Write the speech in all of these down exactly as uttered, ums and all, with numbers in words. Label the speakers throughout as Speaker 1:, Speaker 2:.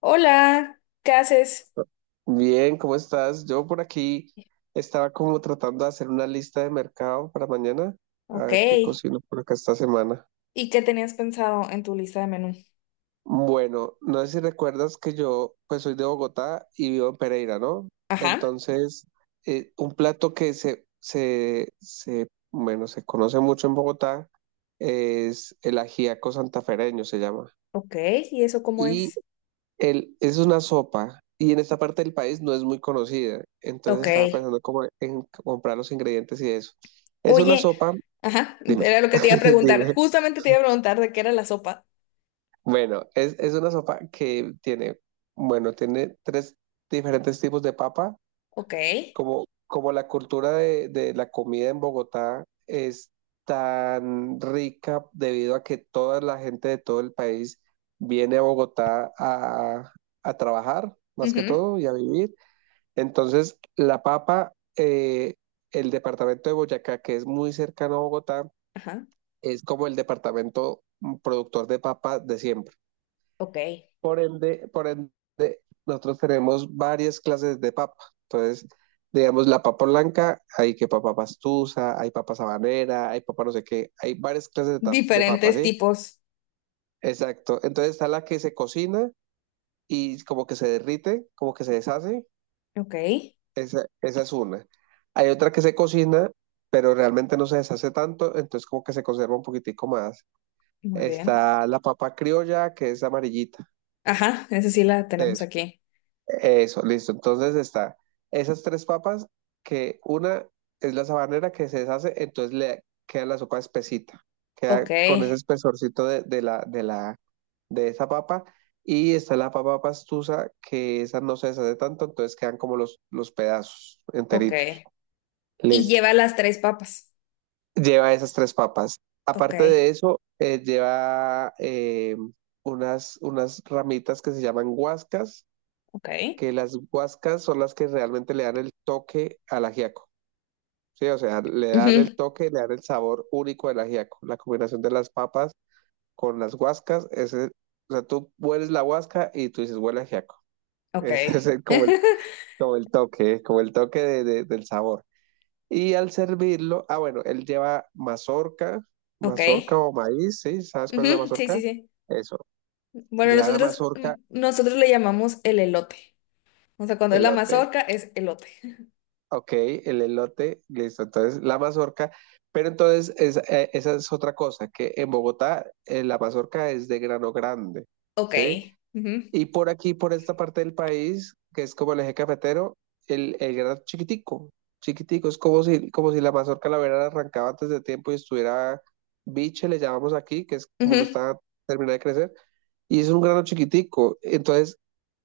Speaker 1: Hola, ¿qué haces?
Speaker 2: Bien, ¿cómo estás? Yo por aquí estaba como tratando de hacer una lista de mercado para mañana, a
Speaker 1: Ok.
Speaker 2: ver qué
Speaker 1: ¿Y
Speaker 2: cocino por acá esta semana.
Speaker 1: qué tenías pensado en tu lista de menú?
Speaker 2: Bueno, no sé si recuerdas que yo pues soy de Bogotá y vivo en Pereira, ¿no?
Speaker 1: Ajá.
Speaker 2: Entonces, eh, un plato que se, se, se, bueno, se conoce mucho en Bogotá es el ajíaco santafereño, se llama.
Speaker 1: Ok. ¿Y eso cómo
Speaker 2: Y
Speaker 1: es?
Speaker 2: El, es una sopa y en esta parte del país no es muy conocida.
Speaker 1: Ok.
Speaker 2: Entonces estaba pensando como en comprar los ingredientes y eso. Es una
Speaker 1: Oye,
Speaker 2: sopa,
Speaker 1: ajá,
Speaker 2: dime,
Speaker 1: era lo que te iba a preguntar.
Speaker 2: dime.
Speaker 1: Justamente te iba a preguntar de qué era la sopa.
Speaker 2: Bueno, es, es una sopa que tiene, bueno, tiene tres diferentes tipos de papa.
Speaker 1: Ok.
Speaker 2: Como, como la cultura de, de la comida en Bogotá es tan rica debido a que toda la gente de todo el país viene a Bogotá a, a trabajar, más que
Speaker 1: Ujú.
Speaker 2: todo, y a vivir. Entonces, la papa, eh, el departamento de Boyacá, que es muy cercano a Bogotá,
Speaker 1: Ajá.
Speaker 2: es como el departamento mm, productor de papa de siempre.
Speaker 1: Ok.
Speaker 2: Por ende, por ende, nosotros tenemos varias clases de papa. Entonces, digamos, la papa blanca, hay que papa pastusa, hay papa sabanera, hay papa no sé qué, hay varias clases de, ta- de papa,
Speaker 1: Diferentes
Speaker 2: ¿sí?
Speaker 1: tipos.
Speaker 2: Exacto. Entonces está la que se cocina y como que se derrite, como que se deshace.
Speaker 1: Ok.
Speaker 2: Esa, esa es una. Hay otra que se cocina, pero realmente no se deshace tanto, entonces como que se conserva un poquitico más.
Speaker 1: Muy bien.
Speaker 2: Está la papa criolla, que es amarillita.
Speaker 1: Ajá, esa sí la tenemos
Speaker 2: Eso,
Speaker 1: aquí.
Speaker 2: eso, listo. Entonces está esas tres papas, que una es la sabanera que se deshace, entonces le queda la sopa espesita,
Speaker 1: Ok.
Speaker 2: queda con ese espesorcito de, de la, de la, de esa papa. Y está la papa pastusa, que esa no se deshace tanto, entonces quedan como los, los pedazos
Speaker 1: Ok.
Speaker 2: enteritos.
Speaker 1: Y
Speaker 2: Listo.
Speaker 1: lleva las tres papas.
Speaker 2: Lleva esas tres papas.
Speaker 1: Ok.
Speaker 2: Aparte de eso, eh, lleva eh, unas, unas ramitas que se llaman guascas,
Speaker 1: Ok.
Speaker 2: que las guascas son las que realmente le dan el toque al ajiaco. Sí, o sea, le dan el
Speaker 1: Ujú.
Speaker 2: toque, le dan el sabor único del ajiaco. La combinación de las papas con las guascas, ese, o sea, tú hueles la guasca y tú dices, huele a ajiaco.
Speaker 1: Ok.
Speaker 2: Ese es el- como el, como el toque, como el toque de- de- del sabor. Y al servirlo, ah, bueno, él lleva mazorca,
Speaker 1: Ok.
Speaker 2: mazorca o maíz, ¿sí? ¿Sabes cuál es la
Speaker 1: Ujú. Sí, sí,
Speaker 2: mazorca?
Speaker 1: sí.
Speaker 2: Eso.
Speaker 1: Bueno,
Speaker 2: Lleva la
Speaker 1: nosotros, mm,
Speaker 2: mazorca,
Speaker 1: nosotros le llamamos el elote. O sea, cuando es la
Speaker 2: elote.
Speaker 1: mazorca es elote.
Speaker 2: Ok, el elote, listo. Entonces, la mazorca. Pero entonces, es- eh, esa es otra cosa, que en Bogotá eh, la mazorca es de grano grande,
Speaker 1: Ok.
Speaker 2: ¿sí?
Speaker 1: Ujú.
Speaker 2: Y por aquí, por esta parte del país, que es como el eje cafetero, el, el grano chiquitico, chiquitico, es como si, como si la mazorca la hubiera arrancado antes de tiempo y estuviera biche, le llamamos aquí, que es como no
Speaker 1: Ujú.
Speaker 2: está terminada de crecer, y es un grano chiquitico. Entonces,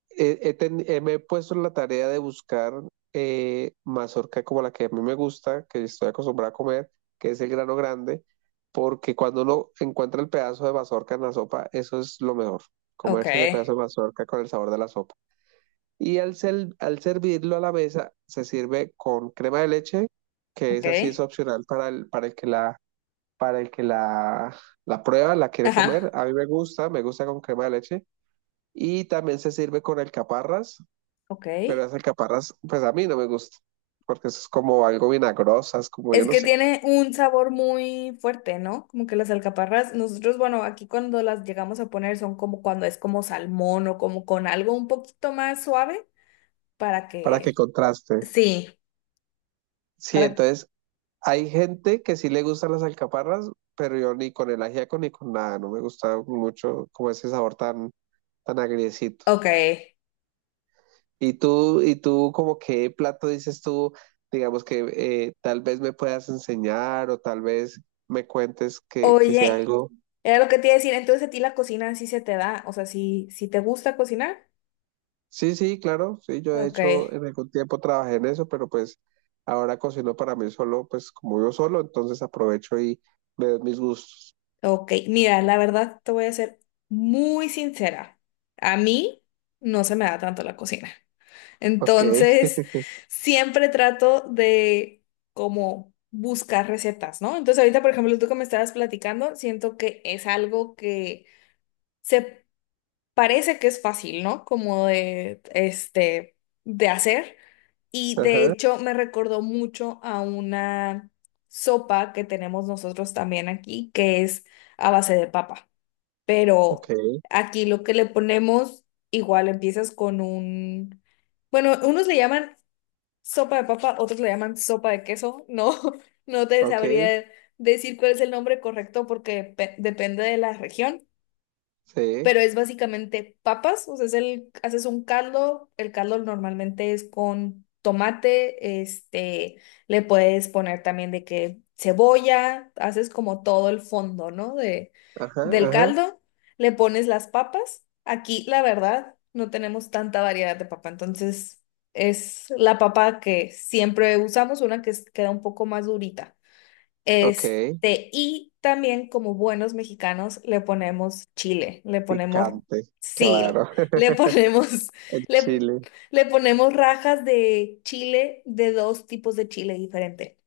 Speaker 2: he- he ten- eh, me he puesto en la tarea de buscar eh, mazorca como la que a mí me gusta, que estoy acostumbrada a comer, que es el grano grande, porque cuando uno encuentra el pedazo de mazorca en la sopa, eso es lo mejor,
Speaker 1: Ok.
Speaker 2: comerse ese pedazo de mazorca con el sabor de la sopa. Y al, sel- al servirlo a la mesa, se sirve con crema de leche, que
Speaker 1: Ok.
Speaker 2: esa sí es opcional para el, para el que la, para el que la, la prueba, la quiere comer.
Speaker 1: Ajá.
Speaker 2: A mí me gusta, me gusta con crema de leche. Y también se sirve con alcaparras,
Speaker 1: Ok.
Speaker 2: pero las alcaparras, pues a mí no me gusta, porque eso es como algo vinagrosa, es como yo
Speaker 1: Es
Speaker 2: no
Speaker 1: que
Speaker 2: sé,
Speaker 1: tiene un sabor muy fuerte, ¿no? Como que las alcaparras, nosotros, bueno, aquí cuando las llegamos a poner son como cuando es como salmón o como con algo un poquito más suave para
Speaker 2: para que
Speaker 1: que...
Speaker 2: contraste.
Speaker 1: Sí.
Speaker 2: Sí,
Speaker 1: Para...
Speaker 2: entonces hay gente que sí le gustan las alcaparras, pero yo ni con el ajíaco ni con nada, no me gusta mucho como ese sabor tan, tan agriecito.
Speaker 1: Ok.
Speaker 2: Y tú, y tú, como qué plato dices tú, digamos que eh, tal vez me puedas enseñar o tal vez me cuentes que, que sea
Speaker 1: Oye,
Speaker 2: algo.
Speaker 1: era lo que te iba a decir, entonces a ti la cocina sí se te da, o sea, si si te gusta cocinar.
Speaker 2: Sí, sí, claro, sí, yo de
Speaker 1: Ok,
Speaker 2: hecho en algún tiempo trabajé en eso, pero pues ahora cocino para mí solo, pues como yo solo, entonces aprovecho y me doy mis gustos.
Speaker 1: ok. Mira, la verdad te voy a ser muy sincera. A mí no se me da tanto la cocina.
Speaker 2: Ok,
Speaker 1: Entonces, siempre trato de como buscar recetas, ¿no? Entonces, ahorita, por ejemplo, tú que me estabas platicando, siento que es algo que se parece que es fácil, ¿no? Como de, este, de hacer. Y de
Speaker 2: ajá,
Speaker 1: hecho me recordó mucho a una sopa que tenemos nosotros también aquí, que es a base de papa.
Speaker 2: ok,
Speaker 1: Pero aquí lo que le ponemos, igual empiezas con un, bueno, unos le llaman sopa de papa, otros le llaman sopa de queso. No, no te
Speaker 2: ok,
Speaker 1: sabría decir cuál es el nombre correcto porque pe- depende de la región,
Speaker 2: sí,
Speaker 1: pero es básicamente papas, o sea, es el, haces un caldo, el caldo normalmente es con tomate, este, le puedes poner también de que cebolla, haces como todo el fondo, ¿no? De,
Speaker 2: ajá,
Speaker 1: del
Speaker 2: ajá,
Speaker 1: caldo, le pones las papas. Aquí, la verdad, no tenemos tanta variedad de papa, entonces es la papa que siempre usamos, una que es- queda un poco más durita.
Speaker 2: ok,
Speaker 1: Este, y también como buenos mexicanos le ponemos chile, le ponemos
Speaker 2: picante,
Speaker 1: sil,
Speaker 2: claro,
Speaker 1: le ponemos,
Speaker 2: el
Speaker 1: le,
Speaker 2: chile.
Speaker 1: le ponemos rajas de chile, de dos tipos de chile diferente.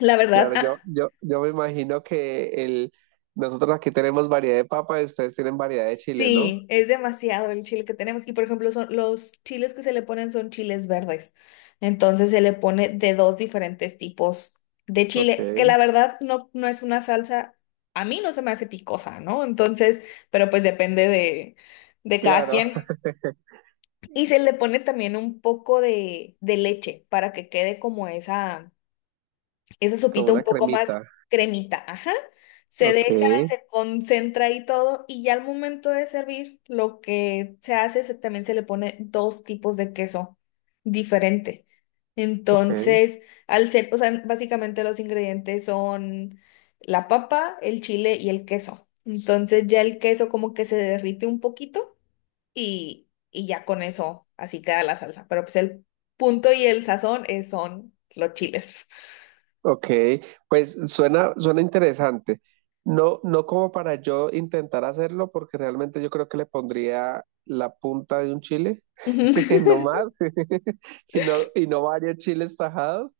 Speaker 1: La verdad,
Speaker 2: Claro, yo,
Speaker 1: a-
Speaker 2: yo, yo me imagino que el, nosotros aquí tenemos variedad de papa y ustedes tienen variedad de chile, ¿no?
Speaker 1: Sí, es demasiado el chile que tenemos. Y por ejemplo, son, los chiles que se le ponen son chiles verdes. Entonces se le pone de dos diferentes tipos de
Speaker 2: Ok,
Speaker 1: chile, que la verdad no, no es una salsa, a mí no se me hace picosa, ¿no? Entonces, pero pues depende de, de cada
Speaker 2: claro,
Speaker 1: quien. Y se le pone también un poco de, de leche para que quede como esa esa
Speaker 2: como
Speaker 1: sopita un
Speaker 2: una
Speaker 1: poco más
Speaker 2: cremita,
Speaker 1: cremita, ajá. Se deja,
Speaker 2: ok,
Speaker 1: se concentra y todo, y ya al momento de servir, lo que se hace es que también se le pone dos tipos de queso diferente.
Speaker 2: ok.
Speaker 1: Entonces, al ser, o sea, básicamente los ingredientes son la papa, el chile y el queso. Entonces ya el queso como que se derrite un poquito y, y ya con eso así queda la salsa. Pero pues el punto y el sazón es- son los chiles.
Speaker 2: Ok, pues suena, suena interesante. No, no como para yo intentar hacerlo, porque realmente yo creo que le pondría la punta de un chile,
Speaker 1: Ujú.
Speaker 2: no más, y no, y no varios chiles tajados,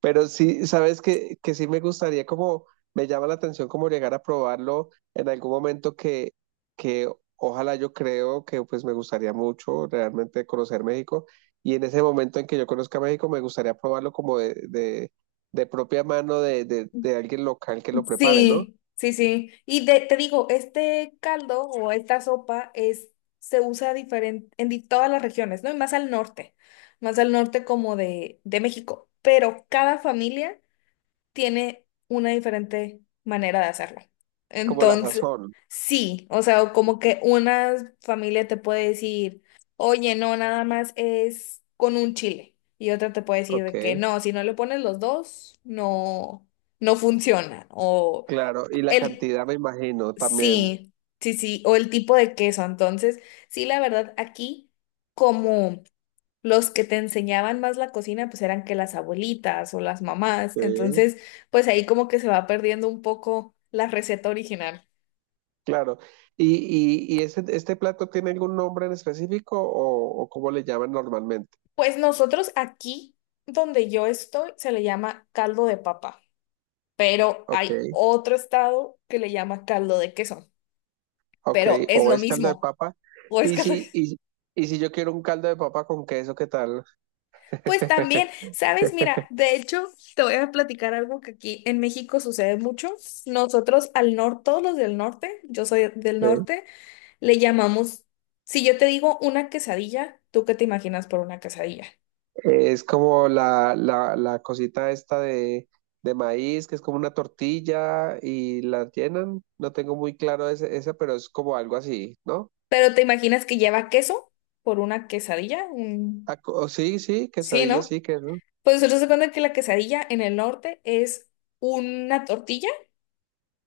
Speaker 2: pero sí, sabes que, que sí me gustaría como, me llama la atención como llegar a probarlo en algún momento que, que ojalá yo creo que pues me gustaría mucho realmente conocer México y en ese momento en que yo conozca México me gustaría probarlo como de, de, de propia mano de, de, de alguien local que lo prepare, ¿no?
Speaker 1: Sí, sí, sí. Y de- te digo, este caldo o esta sopa es, se usa diferente en di- todas las regiones, ¿no? Y más al norte, más al norte como de, de México. Pero cada familia tiene una diferente manera de hacerlo.
Speaker 2: Como la
Speaker 1: Entonces,
Speaker 2: sazón,
Speaker 1: sí, o sea, o como que una familia te puede decir, oye, no, nada más es con un chile. Y otra te puede decir
Speaker 2: ok,
Speaker 1: de que no, si no le pones los dos, no, no funciona. O
Speaker 2: claro, y la
Speaker 1: el,
Speaker 2: cantidad me imagino también.
Speaker 1: sí, sí, sí, o el tipo de queso. Entonces, sí, la verdad, aquí como los que te enseñaban más la cocina pues eran que las abuelitas o las mamás,
Speaker 2: Sí.
Speaker 1: entonces pues ahí como que se va perdiendo un poco la receta original.
Speaker 2: Claro. ¿Y, y, y ese, este plato tiene algún nombre en específico o, o cómo le llaman normalmente?
Speaker 1: Pues nosotros aquí donde yo estoy se le llama caldo de papa, pero
Speaker 2: Ok,
Speaker 1: hay otro estado que le llama caldo de queso,
Speaker 2: ok.
Speaker 1: pero es
Speaker 2: ¿O
Speaker 1: lo
Speaker 2: es caldo de
Speaker 1: mismo,
Speaker 2: papa?
Speaker 1: o es
Speaker 2: Y
Speaker 1: caldo de-
Speaker 2: si, y, y si yo quiero un caldo de papa con queso, ¿qué tal?
Speaker 1: Pues también, ¿sabes? Mira, de hecho, te voy a platicar algo que aquí en México sucede mucho. Nosotros al norte, todos los del norte, yo soy del
Speaker 2: Sí.
Speaker 1: norte, le llamamos, si yo te digo una quesadilla, ¿tú qué te imaginas por una quesadilla?
Speaker 2: Es como la, la, la cosita esta de, de maíz, que es como una tortilla y la llenan. No tengo muy claro ese, ese, pero es como algo así, ¿no?
Speaker 1: Pero te imaginas que lleva queso por una quesadilla, un-
Speaker 2: Ah, co- sí, sí,
Speaker 1: Sí,
Speaker 2: quesadilla,
Speaker 1: ¿no?
Speaker 2: sí, queso.
Speaker 1: Pues nosotros se cuenta que la quesadilla en el norte es una tortilla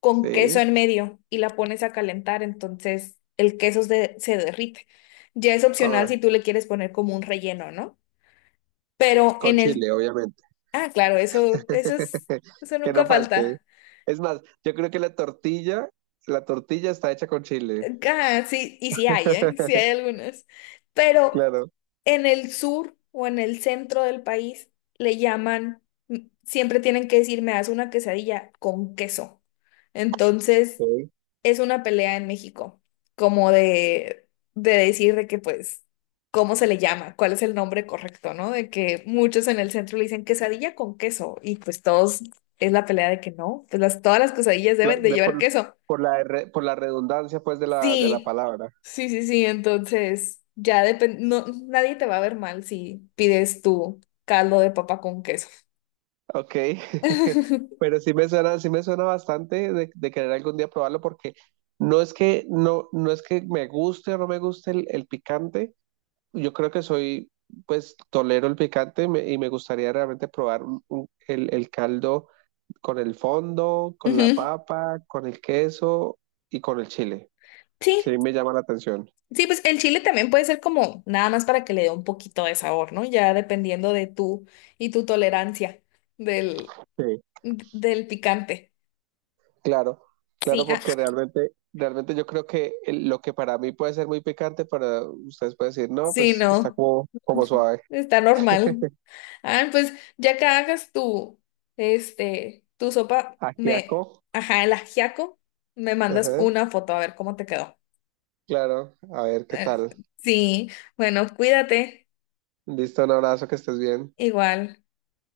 Speaker 1: con queso
Speaker 2: Sí.
Speaker 1: en medio y la pones a calentar, entonces el queso se, se derrite. Ya es opcional
Speaker 2: Ah,
Speaker 1: si tú le quieres poner como un relleno, ¿no? Pero
Speaker 2: con
Speaker 1: en el...
Speaker 2: chile, obviamente.
Speaker 1: Ah, claro, eso, eso es, eso
Speaker 2: Que
Speaker 1: nunca
Speaker 2: no falte.
Speaker 1: falta.
Speaker 2: Es más, yo creo que la tortilla, la tortilla está hecha con chile.
Speaker 1: Ah, sí, y sí hay, ¿eh? Sí hay algunas. Pero
Speaker 2: Claro.
Speaker 1: en el sur o en el centro del país le llaman, m- siempre tienen que decir, me das una quesadilla con queso. Entonces,
Speaker 2: Ok.
Speaker 1: es una pelea en México, como de, de decir de que, pues, ¿cómo se le llama? ¿Cuál es el nombre correcto, no? De que muchos en el centro le dicen quesadilla con queso y pues todos es la pelea de que no, pues las, todas las quesadillas
Speaker 2: La-
Speaker 1: deben de
Speaker 2: de
Speaker 1: llevar
Speaker 2: por,
Speaker 1: queso.
Speaker 2: por la, re- por la redundancia, pues, de la, de la
Speaker 1: Sí,
Speaker 2: palabra.
Speaker 1: sí, sí, sí. Entonces, ya depende, no, nadie te va a ver mal si pides tu caldo de papa con queso.
Speaker 2: Ok.
Speaker 1: Ujú.
Speaker 2: Pero sí me suena, sí me suena bastante de, de querer algún día probarlo porque no es que, no, no es que me guste o no me guste el, el picante. Yo creo que soy, pues, tolero el picante me- y me gustaría realmente probar un- un- el, el caldo con el fondo, con la papa, con el queso y con el chile. Sí,
Speaker 1: Sí,
Speaker 2: me llama la atención.
Speaker 1: sí, pues el chile también puede ser como nada más para que le dé un poquito de sabor, ¿no? Ya dependiendo de tú y tu tolerancia del,
Speaker 2: Sí,
Speaker 1: del picante.
Speaker 2: claro,
Speaker 1: Sí,
Speaker 2: claro,
Speaker 1: ah,
Speaker 2: porque realmente, realmente yo creo que el- lo que para mí puede ser muy picante, para ustedes pueden decir, no,
Speaker 1: sí,
Speaker 2: pues está
Speaker 1: no.
Speaker 2: como, como suave.
Speaker 1: Está normal. Ah, pues ya que hagas tu, este, tu sopa,
Speaker 2: Ajiaco.
Speaker 1: me, ajá, el ajiaco, me mandas
Speaker 2: Ajá,
Speaker 1: una foto a ver cómo te quedó.
Speaker 2: claro, a ver qué
Speaker 1: Eh,
Speaker 2: tal.
Speaker 1: sí, bueno, cuídate,
Speaker 2: Listo, un abrazo, que estés bien.
Speaker 1: igual.